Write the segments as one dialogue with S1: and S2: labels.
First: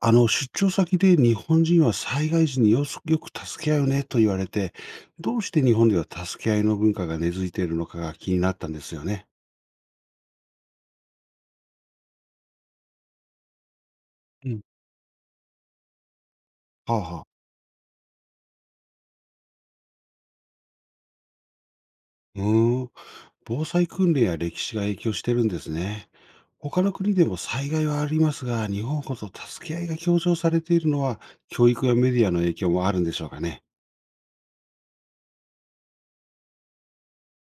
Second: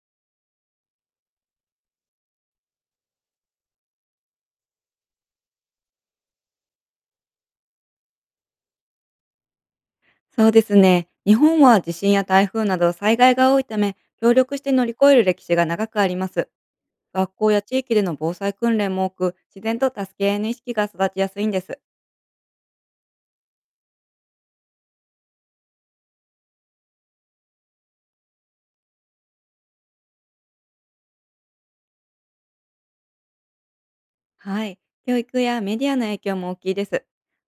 S1: 出張先で日本人は災害時によく助け合うねと言われて、どうして日本では助け合いの文化が根付いているのかが気になったんですよね。
S2: そうですね。日本は地震や台風など災害が多いため、協
S1: う
S2: 力し
S1: ん、
S2: て乗り越える歴史が長くあります。
S1: はあはあ。
S2: 学校や地域での防災訓練も多く、自然と助け合いの意識が育ちやすいんです。
S1: うーん。防災訓練や歴史が影響してるんですね。他の国でも災害はありますが、日本ほど助け合いが強調されているのは、教育やメディアの影響もあるんでしょうかね。
S2: はい。教育やメディアの影響も大きいです。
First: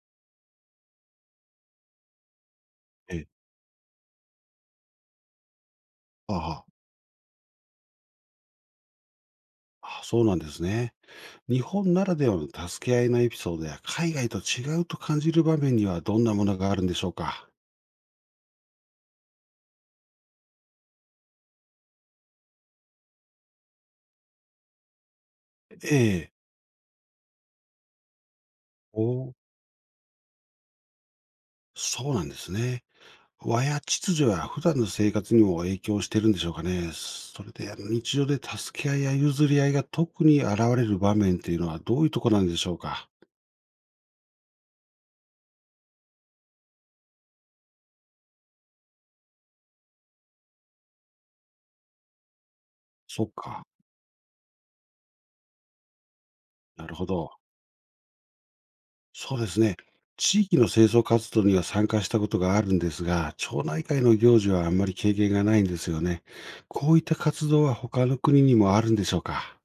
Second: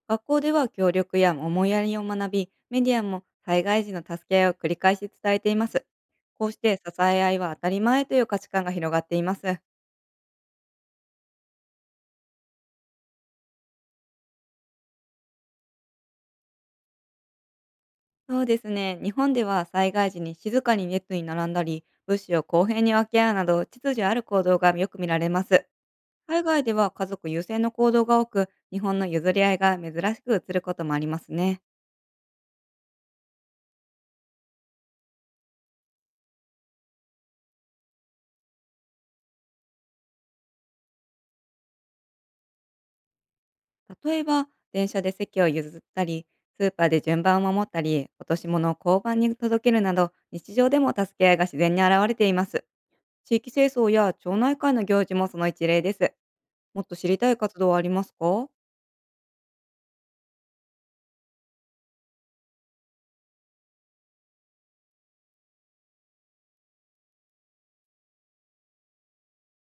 S2: 学校では協力や思いやりを学び、メディアも
S1: ええ、
S2: 災害時の助け合いを繰り返し伝えています。
S1: は
S2: こ
S1: あは
S2: うし
S1: あ。
S2: て支え合いは当たり前という価値観が広がっています。
S1: あ、そうなんですね。日本ならではの助け合いのエピソードや海外と違うと感じる場面にはどんなものがあるんでしょうか？
S2: そうですね。日本では災害時に静かに列に並んだり、物資を公平に分け合うなど、秩序ある行動がよく見られます。
S1: ええ。
S2: 海外では家族優先の行動が多く、日本の譲
S1: お、
S2: り合いが珍しく映ることもありますね。
S1: そうなんですね。和や秩序や普段の生活にも影響してるんでしょうかね。それで日常で助け合いや譲り合いが特に現れる場面っていうのはどういうとこなんでしょうか？
S2: 例えば、電車で席を譲ったり、スーパーで順番を守ったり、落とし物を交番に届けるなど、日常でも助け合いが自然に現れています。
S1: そっ
S2: 地域
S1: か。
S2: 清掃や町内会の行事もその一例です。もっ
S1: な
S2: と
S1: るほ
S2: 知りたい
S1: ど。
S2: 活動はありますか？
S1: そうですね。地域の清掃活動には参加したことがあるんですが、町内会の行事はあんまり経験がないんですよね。こういった活動は他の国にもあるんでしょうか？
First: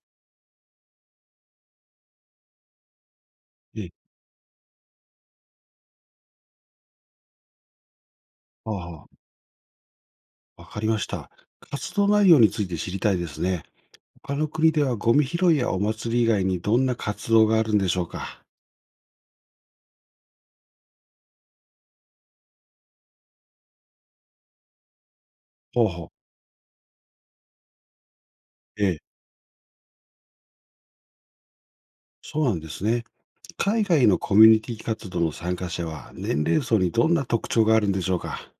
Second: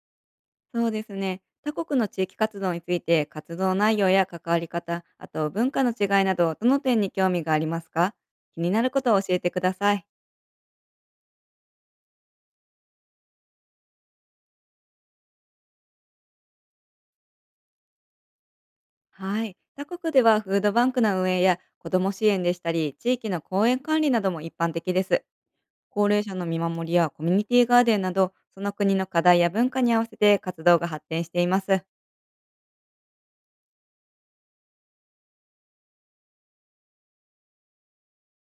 S2: そうですね。他国の地域活動について活動
S1: ええ、
S2: 内容や関わり方、あと文化の違いなど、どの点に興味がありますか？気に
S1: あ
S2: なること
S1: あ、
S2: を教えてください。
S1: わかりました。活動内容について知りたいですね。他の国ではゴミ拾いやお祭り以外にどんな活動があるんでしょうか？
S2: はい。他国ではフードバンクの運営や子ども支援でしたり、地域の公園管理なども一般的です。
S1: ほうほ
S2: 高
S1: う。
S2: 齢者の見守りやコミュニティガーデンなど、その
S1: え
S2: 国
S1: え、
S2: の課題や文化に合わせて活動が発展しています。
S1: そうなんですね。海外のコミュニティ活動の参加者は年齢層にどんな特徴があるんでしょうか？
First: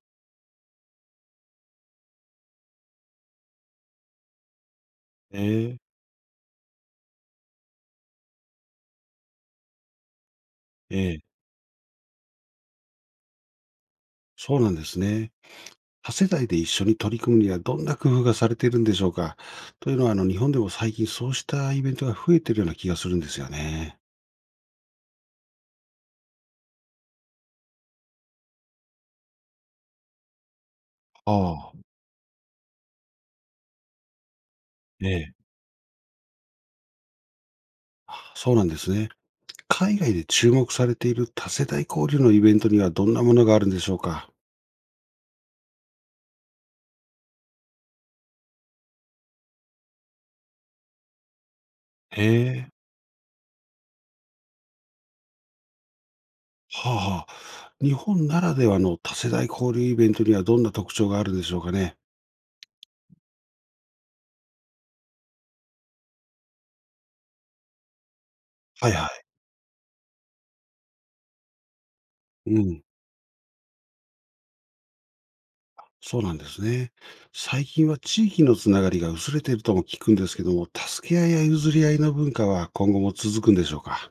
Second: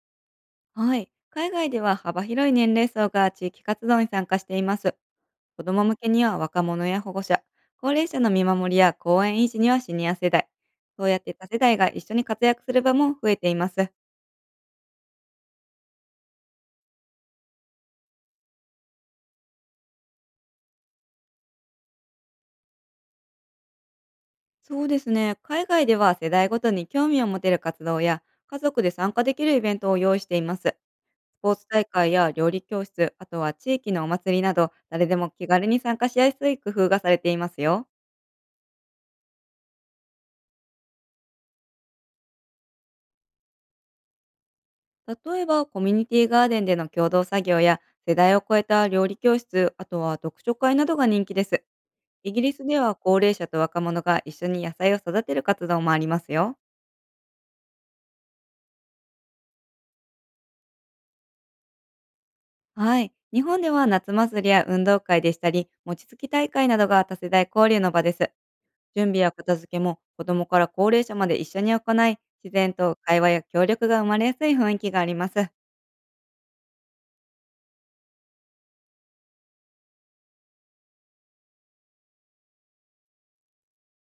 S2: はい。海外では幅広い年齢層が地域活動に参加しています。
S1: え
S2: 子ど
S1: え、
S2: も向けには若者や保護者、高齢者の見守りや公園維持にはシニア世代、
S1: え
S2: そうやっ
S1: え、
S2: て多世代が一緒に活躍する場も増えています。
S1: そうなんですね。多世代で一緒に取り組むにはどんな工夫がされているんでしょうか？というのは、日本でも最近そうしたイベントが増えているような気がするんですよね。
S2: そうですね、海外では世代ごとに興味を持てる活動や家族で参加できるイベントを用意しています。スポーツ
S1: ああ、
S2: 大会や料理教室、あとは地域のお祭りなど、誰
S1: え
S2: でも
S1: え。
S2: 気軽に参加しやすい工夫がされていますよ。
S1: そうなんですね。海外で注目されている多世代交流のイベントにはどんなものがあるんでしょうか？
S2: 例えば、コミュニティガーデンでの共同作業や、世代を超えた料理教室、あとは読書会などが人気です。
S1: へ
S2: イギリス
S1: え。
S2: では高齢者と若者が一緒に野菜を育てる活動もありますよ。
S1: はあはあ。日本ならではの多世代交流イベントにはどんな特徴があるんでしょうかね？
S2: はい。日本では夏祭りや運動会でしたり、餅つき大会などが多世代交流の場です。
S1: はい
S2: 準
S1: はい。
S2: 備や片付けも子供から高齢者まで一緒に行い、
S1: う
S2: 自然
S1: ん。
S2: と会話や協力が生まれやすい雰囲気があります。
S1: そうなんですね。最近は地域のつながりが薄れているとも聞くんですけども、助け合いや譲り合いの文化は今後も続くんでしょうか。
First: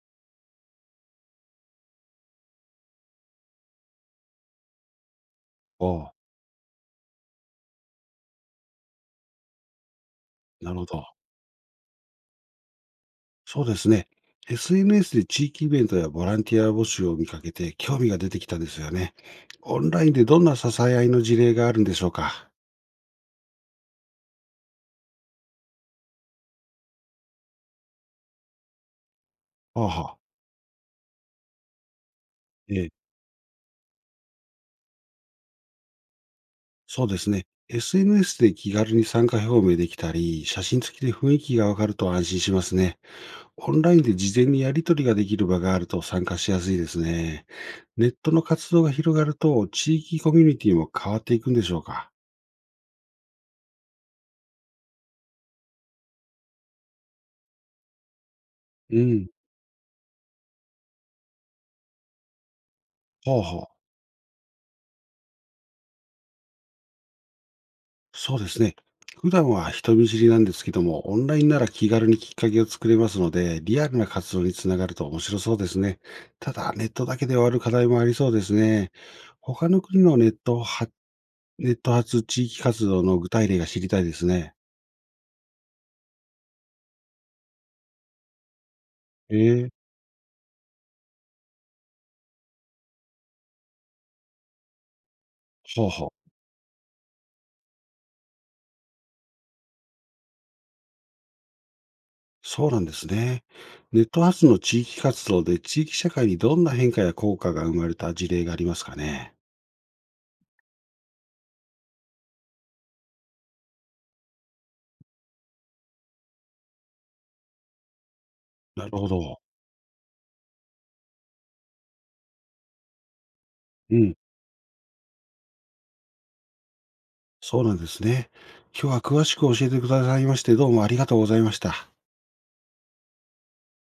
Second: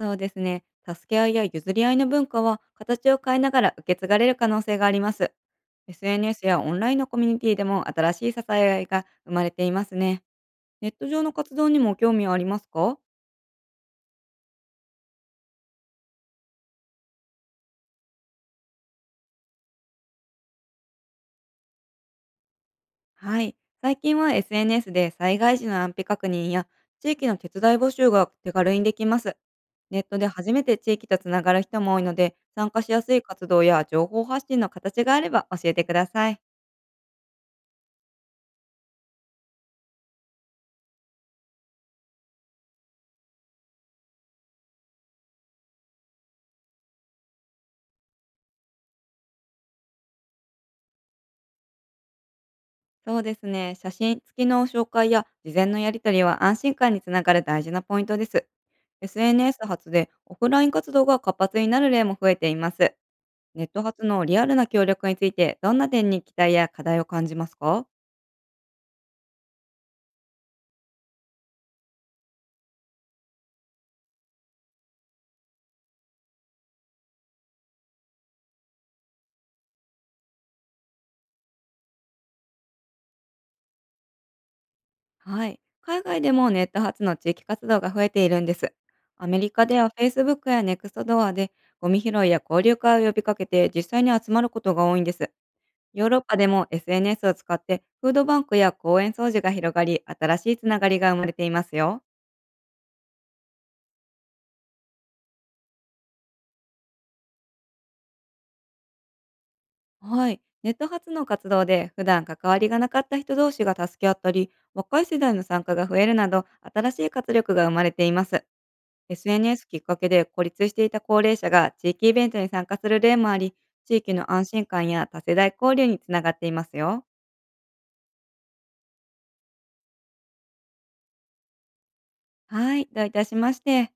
S2: そうですね。助け合いや譲り合いの文化は形を変えながら受け継がれる可能性があります。
S1: おう、
S2: SNS やオンラインのコミュニティでも新しい支え合いが生まれていますね。
S1: なるほ
S2: ネッ
S1: ど。
S2: ト上の活動にも興味はありますか？
S1: そうですね。SNS で地域イベントやボランティア募集を見かけて興味が出てきたんですよね。オンラインでどんな支え合いの事例があるんでしょうか。
S2: はい。最近は SNS で災害時の安否確認や地域の手伝い募集が手軽にできます。
S1: はあ
S2: ネッ
S1: は
S2: ト
S1: あ、
S2: で初めて地域とつながる人も多いので、参加
S1: え
S2: し
S1: え、
S2: やすい活動や情報発信の形があれば教えてください。
S1: そうですね。SNS で気軽に参加表明できたり、写真付きで雰囲気がわかると安心しますね。オンラインで事前にやり取りができる場があると参加しやすいですね。ネットの活動が広がると、地域コミュニティも変わっていくんでしょうか？
S2: そうですね。写真付きの紹介や事前のやり取りは安心感につながる大事なポイントです。
S1: うん。
S2: SNS 発でオフライン活動が活発になる例も増えています。
S1: ほうほう。
S2: ネット発のリアルな協力について、どんな点に期待や課題を感じますか？
S1: そうですね。普段は人見知りなんですけども、オンラインなら気軽にきっかけを作れますので、リアルな活動につながると面白そうですね。ただ、ネットだけで終わる課題もありそうですね。他の国のネット発地域活動の具体例が知りたいですね。
S2: はい。海外でもネット発の地域活動が増えているんです。アメリカ
S1: え
S2: で
S1: え、
S2: は Facebook や NEXTDOOR でゴミ拾いや交流会を呼びかけて実際に集まることが多いんです。
S1: ほう
S2: ヨ
S1: ほ
S2: ー
S1: う。
S2: ロッパでも SNS を使ってフードバンクや公園掃除が広がり、新しいつながりが生まれていますよ。
S1: そうなんですね。ネット発の地域活動で地域社会にどんな変化や効果が生まれた事例がありますかね。
S2: はい。ネット発の活動で普段関わりがなかった人同士が助け合ったり、若い世代の参加が増えるなど、新しい活力が生まれています。
S1: なるほど。
S2: SNS きっかけで孤立していた高齢者が地域イベントに参加する例もあり、
S1: う
S2: 地域
S1: ん。
S2: の安心感や多世代交流につながっていますよ。
S1: そうなんですね。今日は詳しく教えてくださいまして、どうもありがとうございました。
S2: はい、どういたしまして。